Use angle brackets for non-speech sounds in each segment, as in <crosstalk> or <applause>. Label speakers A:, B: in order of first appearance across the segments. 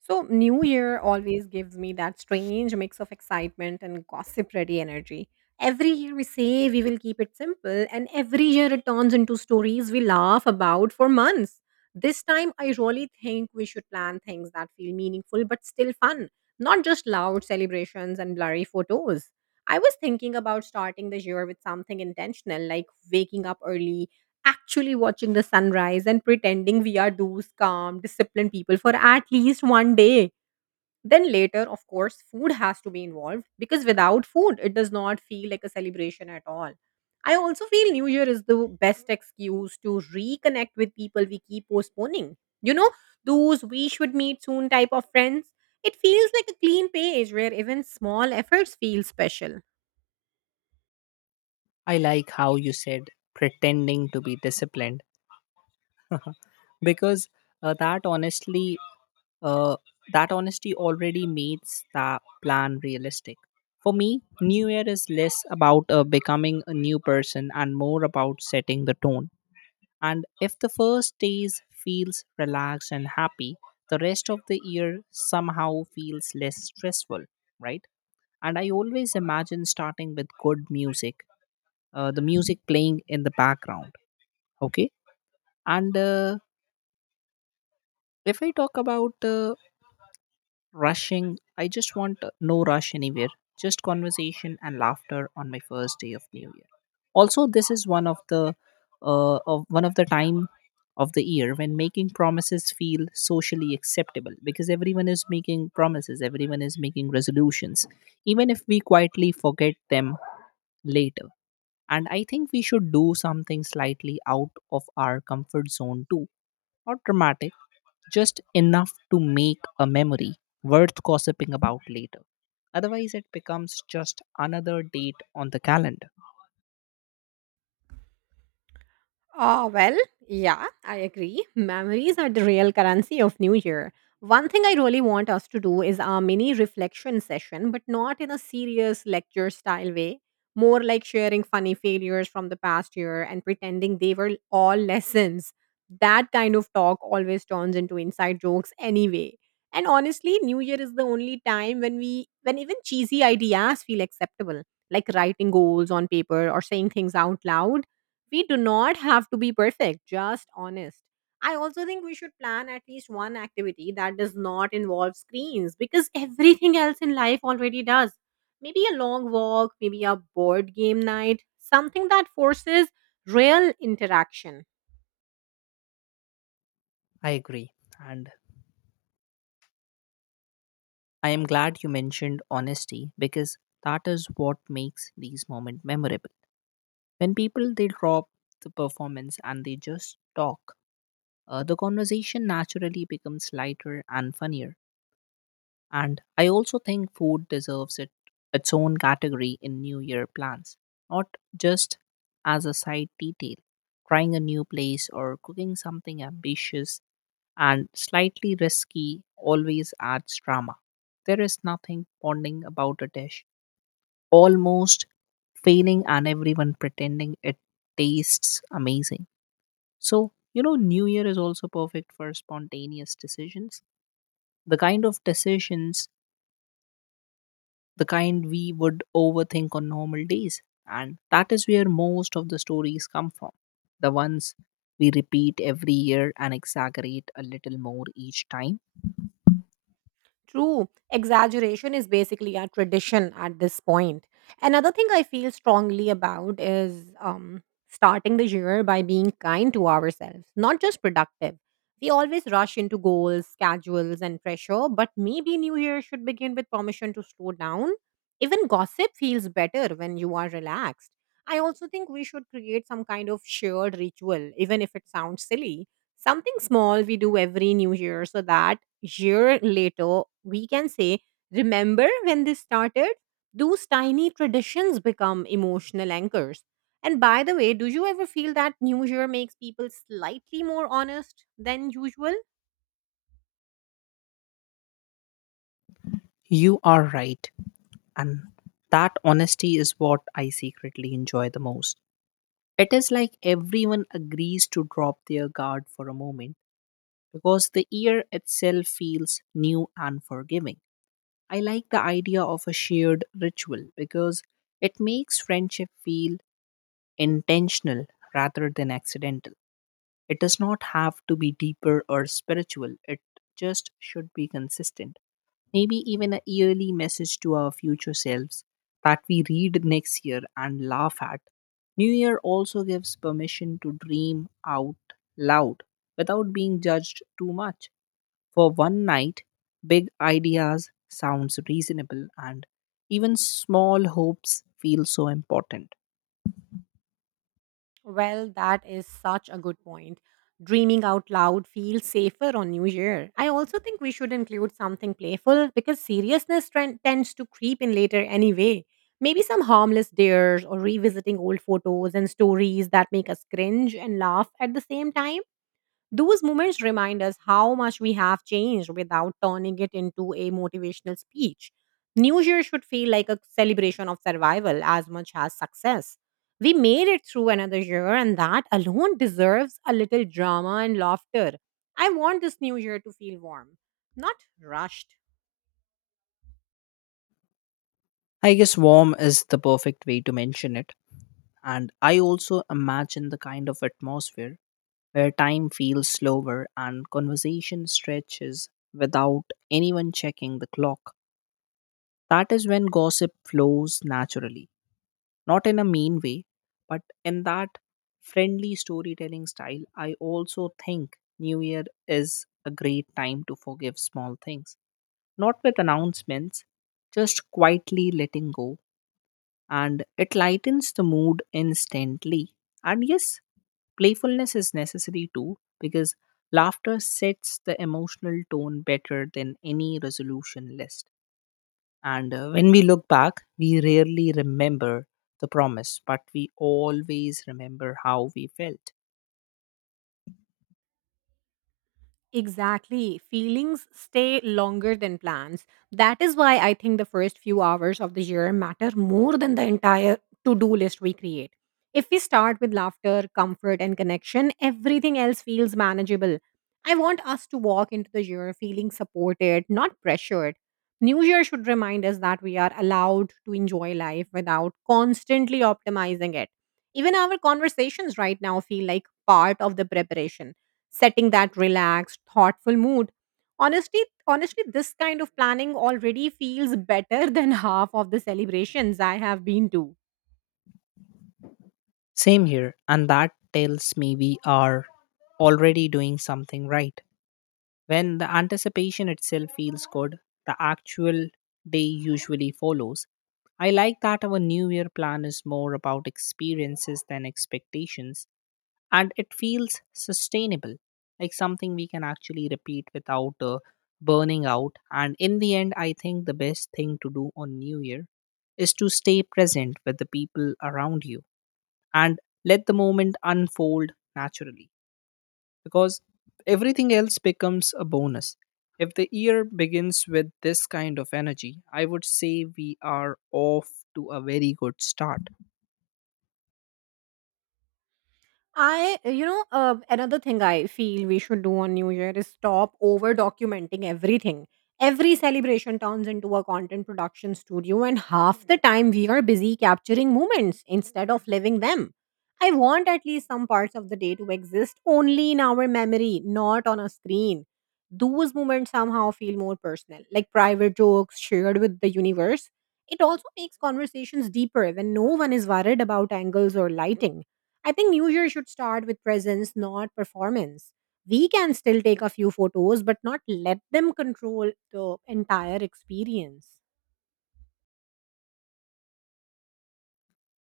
A: So, New Year always gives me that strange mix of excitement and gossip ready energy. Every year we say we will keep it simple, and every year it turns into stories we laugh about for months. This time, I really think we should plan things that feel meaningful but still fun, not just loud celebrations and blurry photos. I was thinking about starting the year with something intentional, like waking up early, actually watching the sunrise and pretending we are those calm, disciplined people for at least one day. Then later, of course, food has to be involved because without food, it does not feel like a celebration at all. I also feel New Year is the best excuse to reconnect with people we keep postponing, you know, those we should meet soon type of friends. It feels like a clean page where even small efforts feel special.
B: I like how you said pretending to be disciplined <laughs> because uh, that honestly uh, that honesty already makes the plan realistic. For me, New Year is less about becoming a new person and more about setting the tone. And if the first days feels relaxed and happy, the rest of the year somehow feels less stressful, right? And I always imagine starting with good music, the music playing in the background. Okay. And if I talk about rushing, I just want no rush anywhere, just conversation and laughter on my first day of New Year. Also, this is one of the time of the year when making promises feel socially acceptable, because everyone is making promises, everyone is making resolutions, even if we quietly forget them later. And I think we should do something slightly out of our comfort zone too. Not dramatic, just enough to make a memory worth gossiping about later. Otherwise, it becomes just another date on the calendar.
A: Well, yeah, I agree. Memories are the real currency of New Year. One thing I really want us to do is a mini reflection session, but not in a serious lecture style way. More like sharing funny failures from the past year and pretending they were all <laughs> lessons. That kind of talk always turns into inside jokes anyway. And honestly, New Year is the only time when even cheesy ideas feel acceptable, like writing goals on paper or saying things out loud. We do not have to be perfect, just honest. I also think we should plan at least one activity that does not involve screens because everything else in life already does. Maybe a long walk, maybe a board game night, something that forces real interaction.
B: I agree. And I am glad you mentioned honesty because that is what makes these moments memorable. When people they drop the performance and they just talk, the conversation naturally becomes lighter and funnier. And I also think food deserves it, its own category in New Year plans, not just as a side detail. Trying a new place or cooking something ambitious and slightly risky always adds drama. There is nothing bonding about a dish almost failing, and everyone pretending it tastes amazing. So, you know, New Year is also perfect for spontaneous decisions. The kind of decisions the kind we would overthink on normal days. And that is where most of the stories come from. The ones we repeat every year and exaggerate a little more each time.
A: True, exaggeration is basically a tradition at this point. Another thing I feel strongly about is starting the year by being kind to ourselves, not just productive. We always rush into goals, schedules, and pressure, but maybe New Year should begin with permission to slow down. Even gossip feels better when you are relaxed. I also think we should create some kind of shared ritual, even if it sounds silly. Something small we do every new year so that year later we can say, "Remember when this started?" Those tiny traditions become emotional anchors. And by the way, do you ever feel that New Year makes people slightly more honest than usual?
B: You are right. And that honesty is what I secretly enjoy the most. It is like everyone agrees to drop their guard for a moment because the year itself feels new and forgiving. I like the idea of a shared ritual because it makes friendship feel intentional rather than accidental. It does not have to be deeper or spiritual, it just should be consistent. Maybe even a yearly message to our future selves that we read next year and laugh at. New Year also gives permission to dream out loud without being judged too much. For one night, big ideas sounds reasonable and even small hopes feel so important.
A: Well, that is such a good point. Dreaming out loud feels safer on New Year. I also think we should include something playful because seriousness trend tends to creep in later anyway. Maybe some harmless dares or revisiting old photos and stories that make us cringe and laugh at the same time. Those moments remind us how much we have changed without turning it into a motivational speech. New Year should feel like a celebration of survival as much as success. We made it through another year, and that alone deserves a little drama and laughter. I want this new year to feel warm, not rushed.
B: I guess warm is the perfect way to mention it. And I also imagine the kind of atmosphere where time feels slower and conversation stretches without anyone checking the clock. That is when gossip flows naturally, not in a mean way, but in that friendly storytelling style. I also think New Year is a great time to forgive small things, not with announcements, just quietly letting go, and it lightens the mood instantly. And yes, playfulness is necessary too because laughter sets the emotional tone better than any resolution list. And when we look back, we rarely remember the promise, but we always remember how we felt.
A: Exactly. Feelings stay longer than plans. That is why I think the first few hours of the year matter more than the entire to do list we create. If we start with laughter, comfort, and connection, everything else feels manageable. I want us to walk into the year feeling supported, not pressured. New Year should remind us that we are allowed to enjoy life without constantly optimizing it. Even our conversations right now feel like part of the preparation, setting that relaxed, thoughtful mood. Honestly, honestly, this kind of planning already feels better <laughs> than half of the celebrations I have been to.
B: Same here, and that tells me we are already doing something right. When the anticipation itself feels good, the actual day usually follows. I like that our New Year plan is more about experiences than expectations, and it feels sustainable, like something we can actually repeat without burning out. And in the end, I think the best thing to do on New Year is to stay present with the people around you and let the moment unfold naturally, because everything else becomes a bonus. If the year begins with this kind of energy, I would say we are off to a very good start.
A: Another thing I feel we should do on New Year is stop over documenting everything. Every celebration turns into a content production studio, and half the time we are busy capturing moments instead of living them. I want at least some parts of the day to exist only in our memory, not on a screen. Those moments somehow feel more personal, like private jokes shared with the universe. It also makes conversations deeper when no one is worried about angles or lighting. I think New Year should start with presence, not performance. We can still take a few photos, but not let them control the entire experience.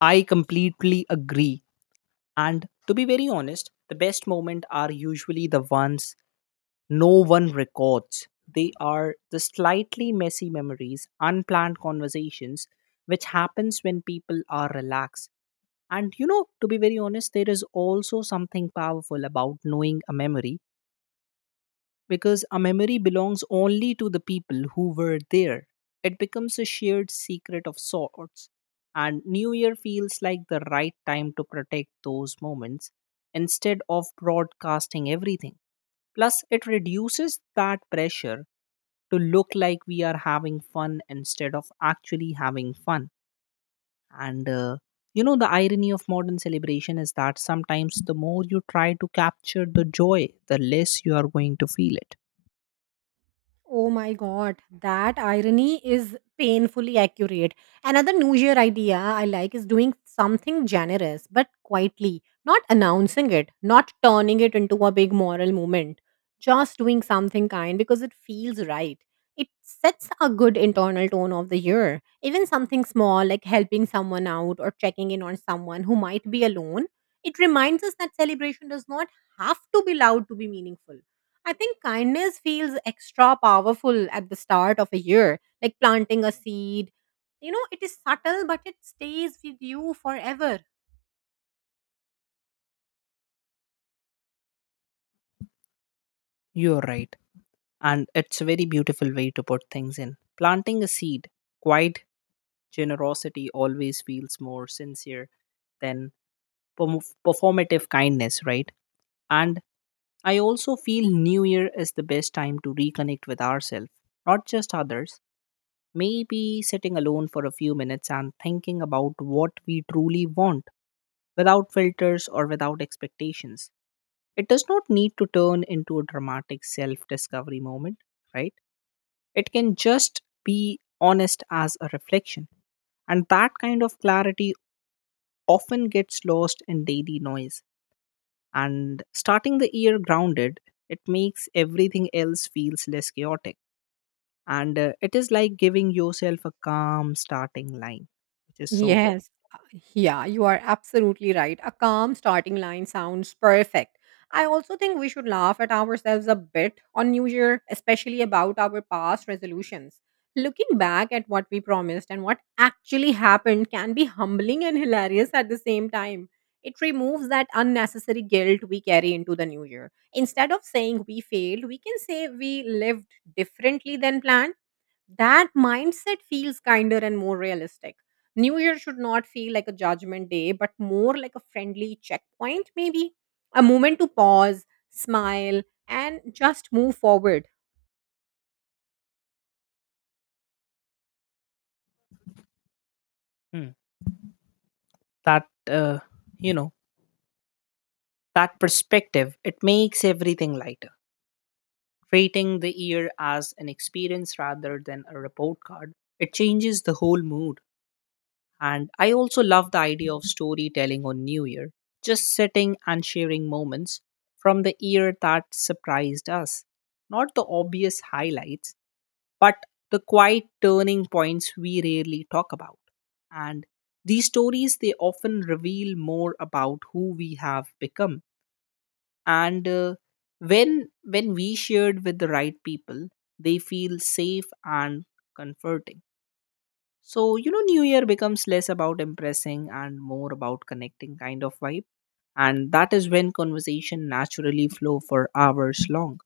B: I completely agree. And to be very honest, the best moments are usually the ones no one records. They are the slightly messy memories, unplanned conversations, which happens when people are relaxed. And you know, to be very honest, there is also something powerful about knowing a memory because a memory belongs only to the people who were there. It becomes a shared secret of sorts, and New Year feels like the right time to protect those moments instead of broadcasting everything. Plus, it reduces that pressure to look like we are having fun instead of actually having fun. And you know, the irony of modern celebration is that sometimes the more you try to capture the joy, the less you are going to feel it.
A: Oh my god, that irony is painfully accurate. Another New Year idea I like is doing something generous but quietly, not announcing it, not turning it into a big moral movement, just doing something kind because it feels right. It sets a good internal tone of the year. Even something small like helping someone out or checking in on someone who might be alone, it reminds us that celebration does not have to be loud to be meaningful. I think kindness feels extra powerful at the start of a year, like planting a seed. You know, it is subtle, but it stays with you forever.
B: You're right. And it's a very beautiful way to put things in. Planting a seed, quiet generosity always feels more sincere than performative kindness, right? And I also feel New Year is the best time to reconnect with ourselves, not just others. Maybe sitting alone for a few minutes and thinking about what we truly want without filters or without expectations. It does not need to turn into a dramatic self discovery moment, right? It can just be honest as a reflection. And that kind of clarity often gets lost in daily noise. And starting the year grounded, it makes everything else feels less chaotic. And it is like giving yourself a calm starting line, which is so good.
A: Yes. Yeah, you are absolutely right. A calm starting line sounds perfect. I also think we should laugh at ourselves a bit on New Year, especially about our past resolutions. Looking back at what we promised and what actually happened can be humbling and hilarious at the same time. It removes that unnecessary guilt we carry into the new year. Instead of saying we failed, we can say we lived differently than planned. That mindset feels kinder and more realistic. New Year should not feel like a judgment day, but more like a friendly checkpoint, maybe a moment to pause, smile, and just move forward.
B: Hmm. That, uh, you know, that perspective, it makes everything lighter. Rating the year as an experience rather than a report card, it changes the whole mood. And I also love the idea of storytelling on New Year, just sitting and sharing moments from the year that surprised us. Not the obvious highlights, but the quiet turning points we rarely talk about. And these stories, they often reveal more about who we have become, and when we shared with the right people they feel safe and comforting. So you know, new year becomes less about impressing and more about connecting kind of vibe, and that is when conversation naturally flow for hours long.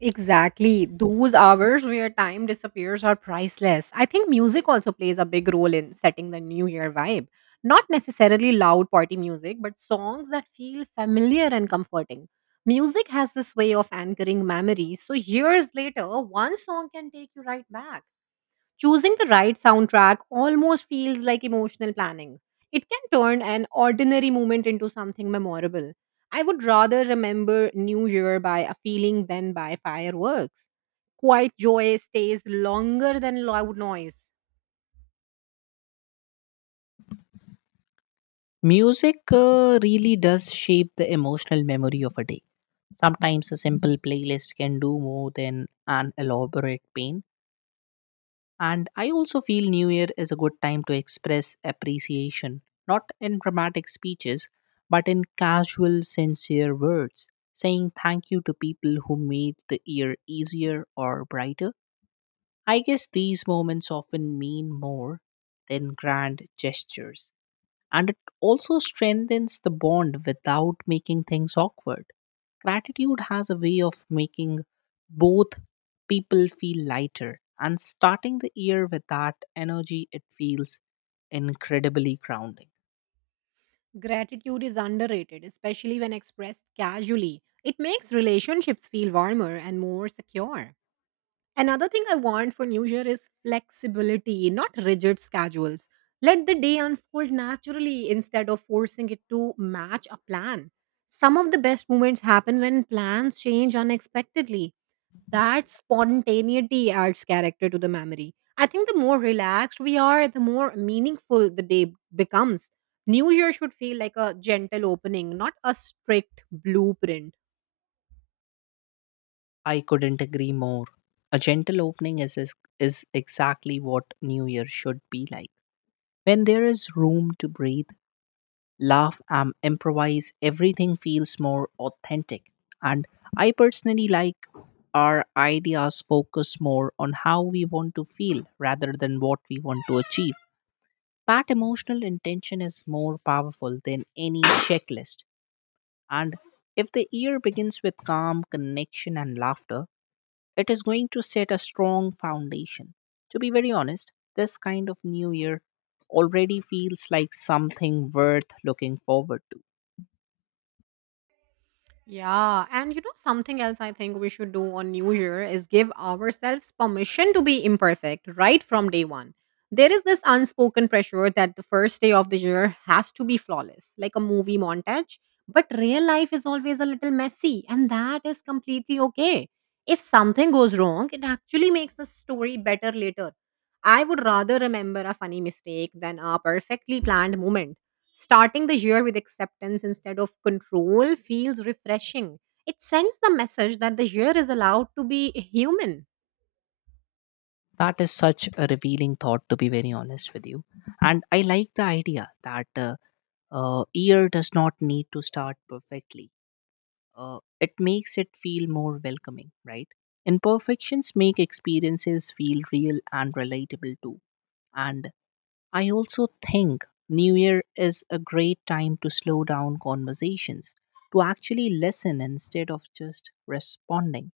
A: Exactly. Those hours where time disappears are priceless. I think music also plays a big role in setting the new year vibe. Not necessarily loud party music, but songs that feel familiar and comforting. Music has this way of anchoring memories, so years later, one song can take you right back. Choosing the right soundtrack almost feels like emotional planning. It can turn an ordinary moment into something memorable. I would rather remember New Year by a feeling than by fireworks. Quiet joy stays longer than loud noise.
B: Music really does shape the emotional memory of a day. Sometimes a simple playlist can do more than an elaborate paint. And I also feel New Year is a good time to express appreciation, not in dramatic speeches, but in casual, sincere words, saying thank you to people who made the year easier or brighter. I guess these moments often mean more than grand gestures, and it also strengthens the bond without making things awkward. Gratitude has a way of making both people feel lighter, and starting the year with that energy, it feels incredibly grounding.
A: Gratitude is underrated, especially when expressed casually. It makes relationships feel warmer and more secure. Another thing I want for New Year is flexibility, not rigid schedules. Let the day unfold naturally instead of forcing it to match a plan. Some of the best moments happen when plans change unexpectedly. That spontaneity adds character to the memory. I think the more relaxed we are, the more meaningful the day becomes. New Year should feel like a gentle opening, not a strict blueprint.
B: I couldn't agree more. A gentle opening is exactly what New Year should be like. When there is room to breathe, laugh and improvise, everything feels more authentic. And I personally like our ideas focus more on how we want to feel rather than what we want to achieve. That emotional intention is more powerful than any checklist. And if the year begins with calm, connection, and laughter, it is going to set a strong foundation. To be very honest, this kind of new year already feels like something worth looking forward to.
A: Yeah, and you know, something else I think we should do on New Year is give ourselves permission to be imperfect right from day one. There is this unspoken pressure that the first day of the year has to be flawless, like a movie montage. But real life is always a little messy, and that is completely okay. If something goes wrong, it actually makes the story better later. I would rather remember a funny mistake than a perfectly planned moment. Starting the year with acceptance instead of control feels refreshing. It sends the message that the year is allowed to be human.
B: That is such a revealing thought, to be very honest with you. And I like the idea that year does not need to start perfectly. It makes it feel more welcoming, right? Imperfections make experiences feel real and relatable too. And I also think New Year is a great time to slow down conversations, to actually listen instead of just responding.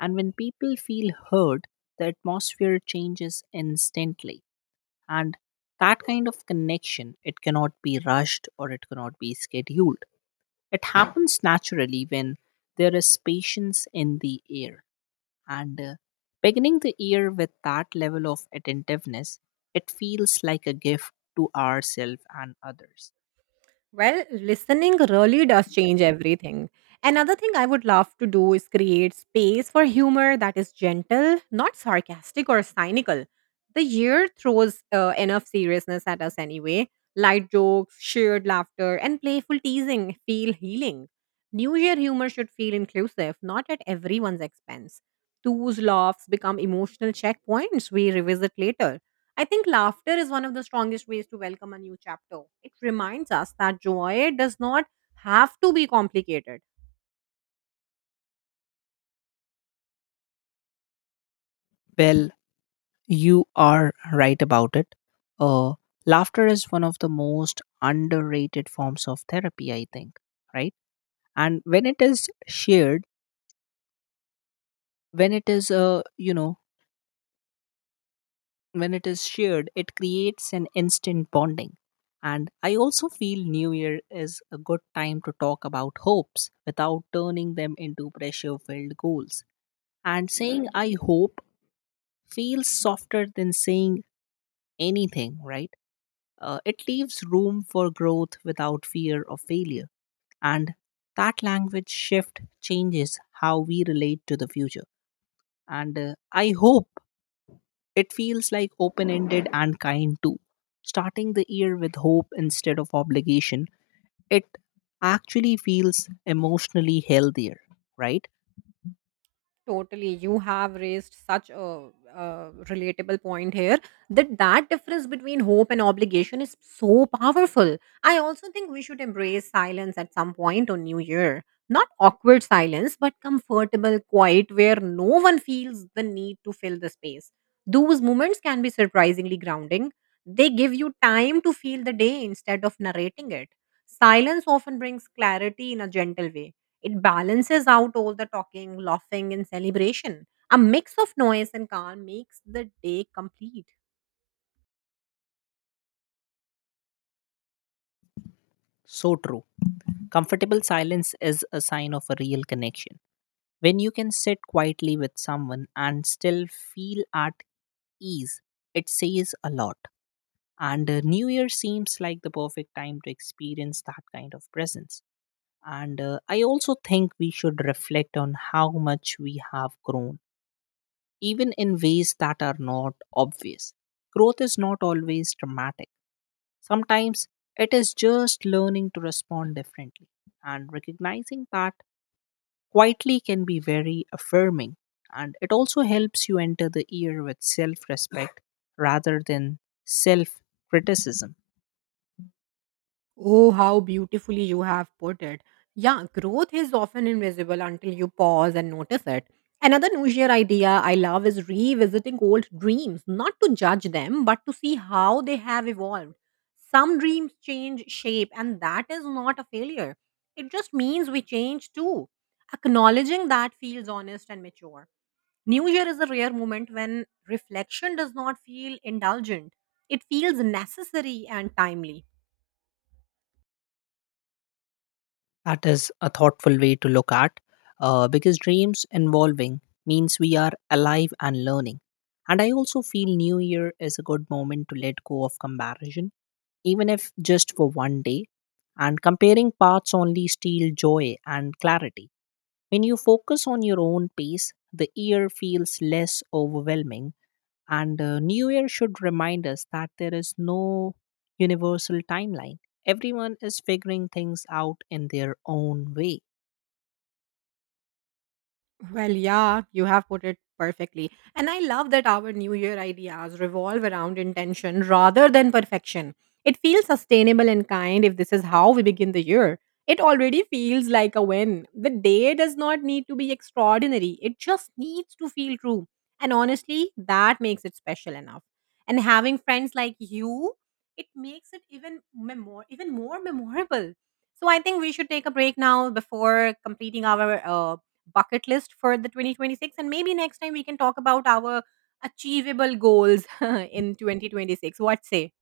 B: And when people feel heard, the atmosphere changes instantly. And that kind of connection, it cannot be rushed or it cannot be scheduled. It happens naturally when there is patience in the air. And beginning the year with that level of attentiveness, it feels like a gift to ourselves and others.
A: Well, listening really does change everything. Another thing I would love to do is create space for humor that is gentle, not sarcastic or cynical. The year throws enough seriousness at us anyway. Light jokes, shared laughter, and playful teasing feel healing. New Year humor should feel inclusive, not at everyone's expense. Those laughs become emotional checkpoints we revisit later. I think laughter is one of the strongest ways to welcome a new chapter. It reminds us that joy does not have to be complicated.
B: Well, you are right about it. Uh, Laughter is one of the most underrated forms of therapy, I think, right? And when it is shared, when it is, you know, when it is shared, it creates an instant bonding. And I also feel New Year is a good time to talk about hopes without turning them into pressure filled goals. And saying I hope feels softer than saying anything, right? It leaves room for growth without fear of failure. And that language shift changes how we relate to the future. And I hope it feels like open ended and kind too. Starting the year with hope instead of obligation, it actually feels emotionally healthier, right?
A: Totally, you have raised such a relatable point here that difference between hope and obligation is so powerful. I also think we should embrace silence at some point on New Year. Not awkward silence, but comfortable, quiet, where no one feels the need to fill the space. Those moments can be surprisingly grounding. They give you time to feel the day instead of narrating it. Silence often brings clarity in a gentle way. It balances out all the talking, laughing, and celebration. A mix of noise and calm makes the day complete.
B: So true. Comfortable silence is a sign of a real connection. When you can sit quietly with someone and still feel at ease, it says a lot. And New Year seems like the perfect time to experience that kind of presence. And I also think we should reflect on how much we have grown, even in ways that are not obvious. Growth is not always dramatic, sometimes it is just learning to respond differently. And recognizing that quietly can be very affirming. And it also helps you enter the year with self respect <sighs> rather than self criticism.
A: Oh, how beautifully you have put it. Yeah, growth is often invisible until you pause and notice it. Another New Year idea I love is revisiting old dreams, not to judge them, but to see how they have evolved. Some dreams change shape, and that is not a failure. It just means we change too. Acknowledging that feels honest and mature. New Year is a rare moment when reflection does not feel indulgent, it feels necessary and timely.
B: That is a thoughtful way to look at, because dreams involving means we are alive and learning. And I also feel New Year is a good moment to let go of comparison, even if just for one day. And comparing paths only steal joy and clarity. When you focus on your own pace, the year feels less overwhelming. And New Year should remind us that there is no universal timeline. Everyone is figuring things out in their own way.
A: Well, yeah, you have put it perfectly. And I love that our New Year ideas revolve around intention rather than perfection. It feels sustainable and kind. If this is how we begin the year, it already feels like a win. The day does not need to be extraordinary, it just needs to feel true. And honestly, that makes it special enough. And having friends like you, it makes it even more memorable. So I think we should take a break now before completing our bucket list for the 2026, and maybe next time we can talk about our achievable goals <laughs> in 2026. What say?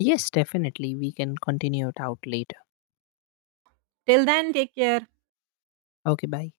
B: Yes, definitely. We can continue it out later.
A: Till then, take care.
B: Okay, bye.